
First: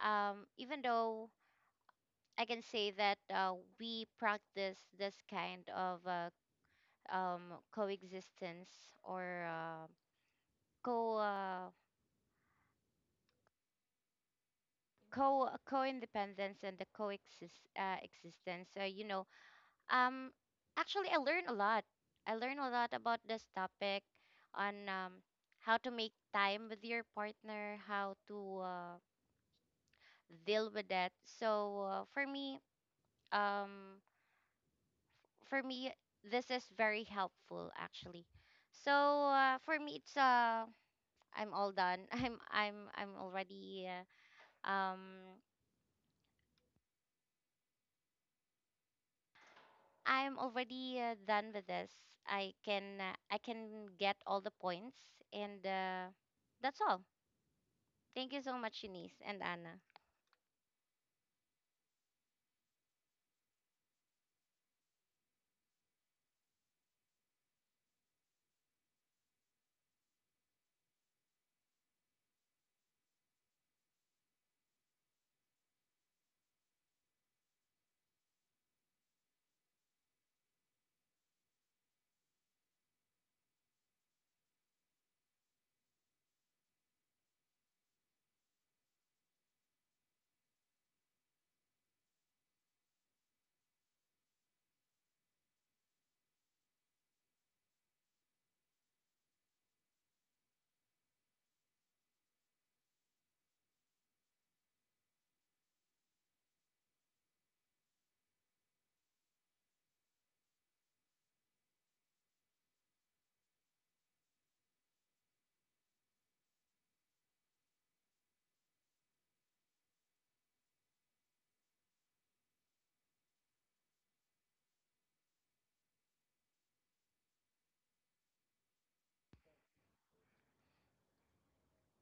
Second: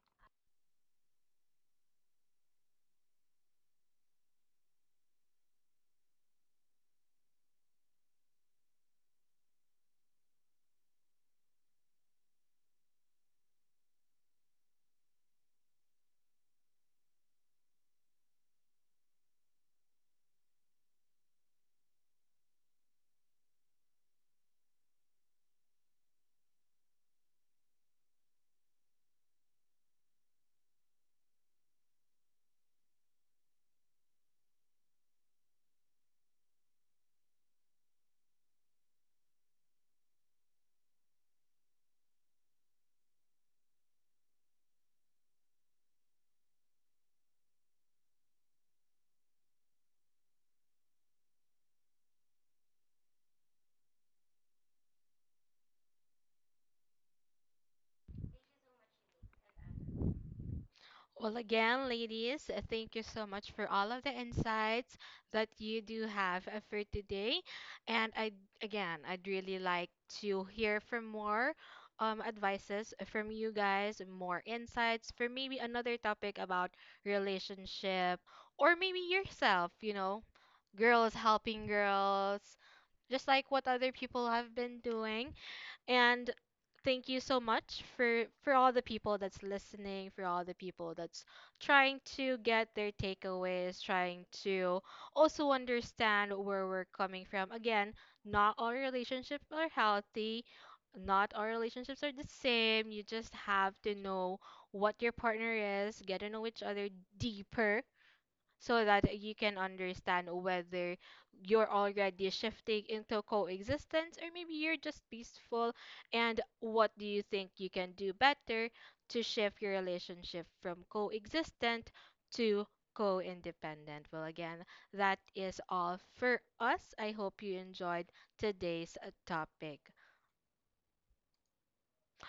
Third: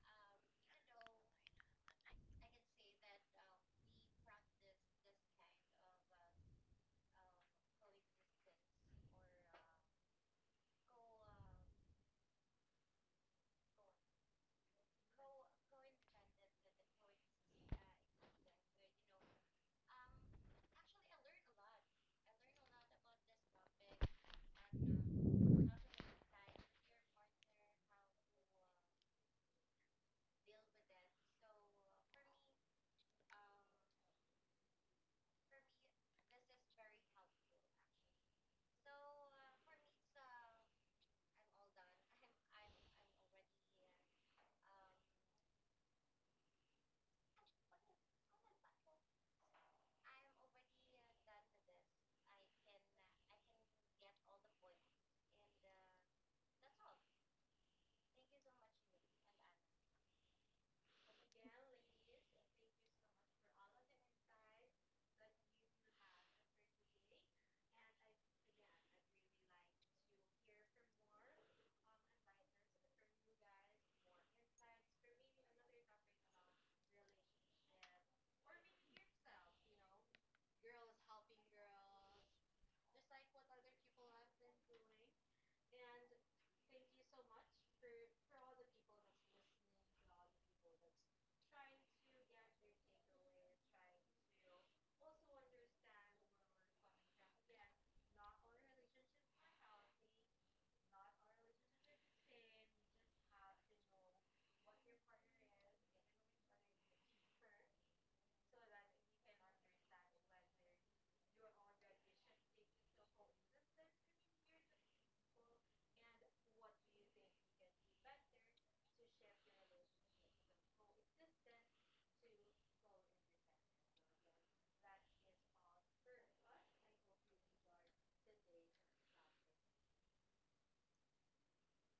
[SPEAKER 3] even though I can say that we practice this kind of coexistence or co co co-independence and the coexist existence. So you know, um, actually, I learn a lot. I learn a lot about this topic on how to make time with your partner, how to deal with that. So um, for me this is very helpful actually. So for me it's I'm all done. I'm already um I'm already done with this. I can get all the points and that's all. Thank you so much, Shanice and Anna.
[SPEAKER 1] Well, again, ladies, thank you so much for all of the insights that you do have for today. And I, again, I'd really like to hear from more advices from you guys, more insights for maybe another topic about relationship or maybe yourself, you know, girls helping girls, just like what other people have been doing. And thank you so much for all the people that's listening, for all the people that's trying to get their takeaways, trying to also understand where we're coming from. Again, not all relationships are healthy. Not all relationships are the same. You just have to know what your partner is, get to know each other deeper so that you can understand whether you're already shifting into coexistence or maybe you're just peaceful and what do you think you can do better to shift your relationship from coexistent to co-independent. Well, again, that is all for us. I hope you enjoyed today's topic.